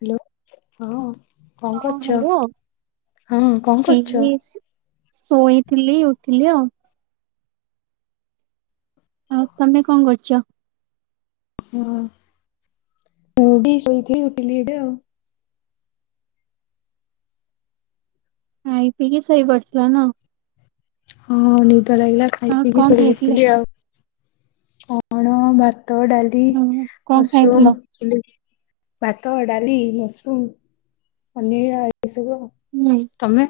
Hello ହଁ କଣ ହଁ କରୁଛ ହ୍ୟାଲୋ। ହଁ କଣ କରୁଛ। ଏଇ ଶ- ଶୋଇଥିଲି ଉଠିଲି ଆଉ। ଆଉ ତମେ କଣ କରୁଛ? ହଁ ମୁଁ ବି ଶୋଇଥିଲି ଉଠିଲି ଏବେ ଆଉ। ଖାଇ ପିଇକି ଶୋଇ ପଡିଥିଲ ନ ହଁ ନିଦ ଲାଗିଲା ଖାଇ ଆଉ ପିଇକି କଣ ଖାଇଥିଲେ? ଶୋଇପଡ଼ିଥିଲି ଆଉ। କଣ ଭାତ ଡାଲି ହୁଁ କଣ ଖାଇଥିଲ? ମସରୁମ, ଭାତ ଡାଲି ମସରୁମ ପନିର ଆଉ ଏଇ ସବୁ ଆଉ। ହୁଁ। ତମେ?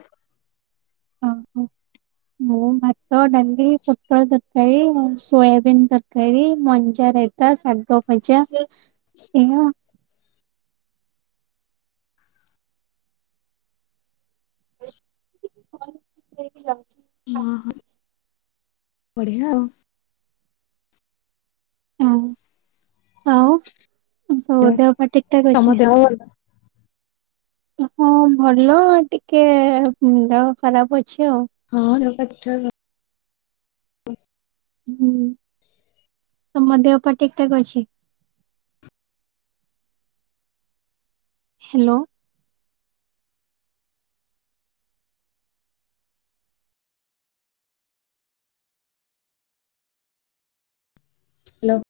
ଓହୋ ମୁଁ [inaudible] ଭାତ ଡାଲି ପୋଟଳ ତରକାରୀ ଆଉ ସୋୟାବୀନ୍ ତରକାରୀ ମଞ୍ଜା ରାଇ। ତା ଶାଗ ଭାଜା ଏଇଆ। ଦେଇକି ଯାଉଛି। ହଁ ହଁ ବଢିଆ ଆଉ। ହଁ ଆଉ ସବୁ ଦେହ ପା ଠିକ ଠାକ୍ ତମ ଅଛି ଦେହ ଭଲ? ହଁ ଭଲ ଟିକେ ଦେହ ଖରାପ ଅଛି ଆଉ। ହଁ ଦେହ ପା ଠିକ୍ ଠାକ୍। ହୁଁ ତମ ଦେହ ପାହା ଠିକ୍ ଠାକ୍ ଅଛି? ହ୍ୟାଲୋ। ହ୍ୟାଲୋ।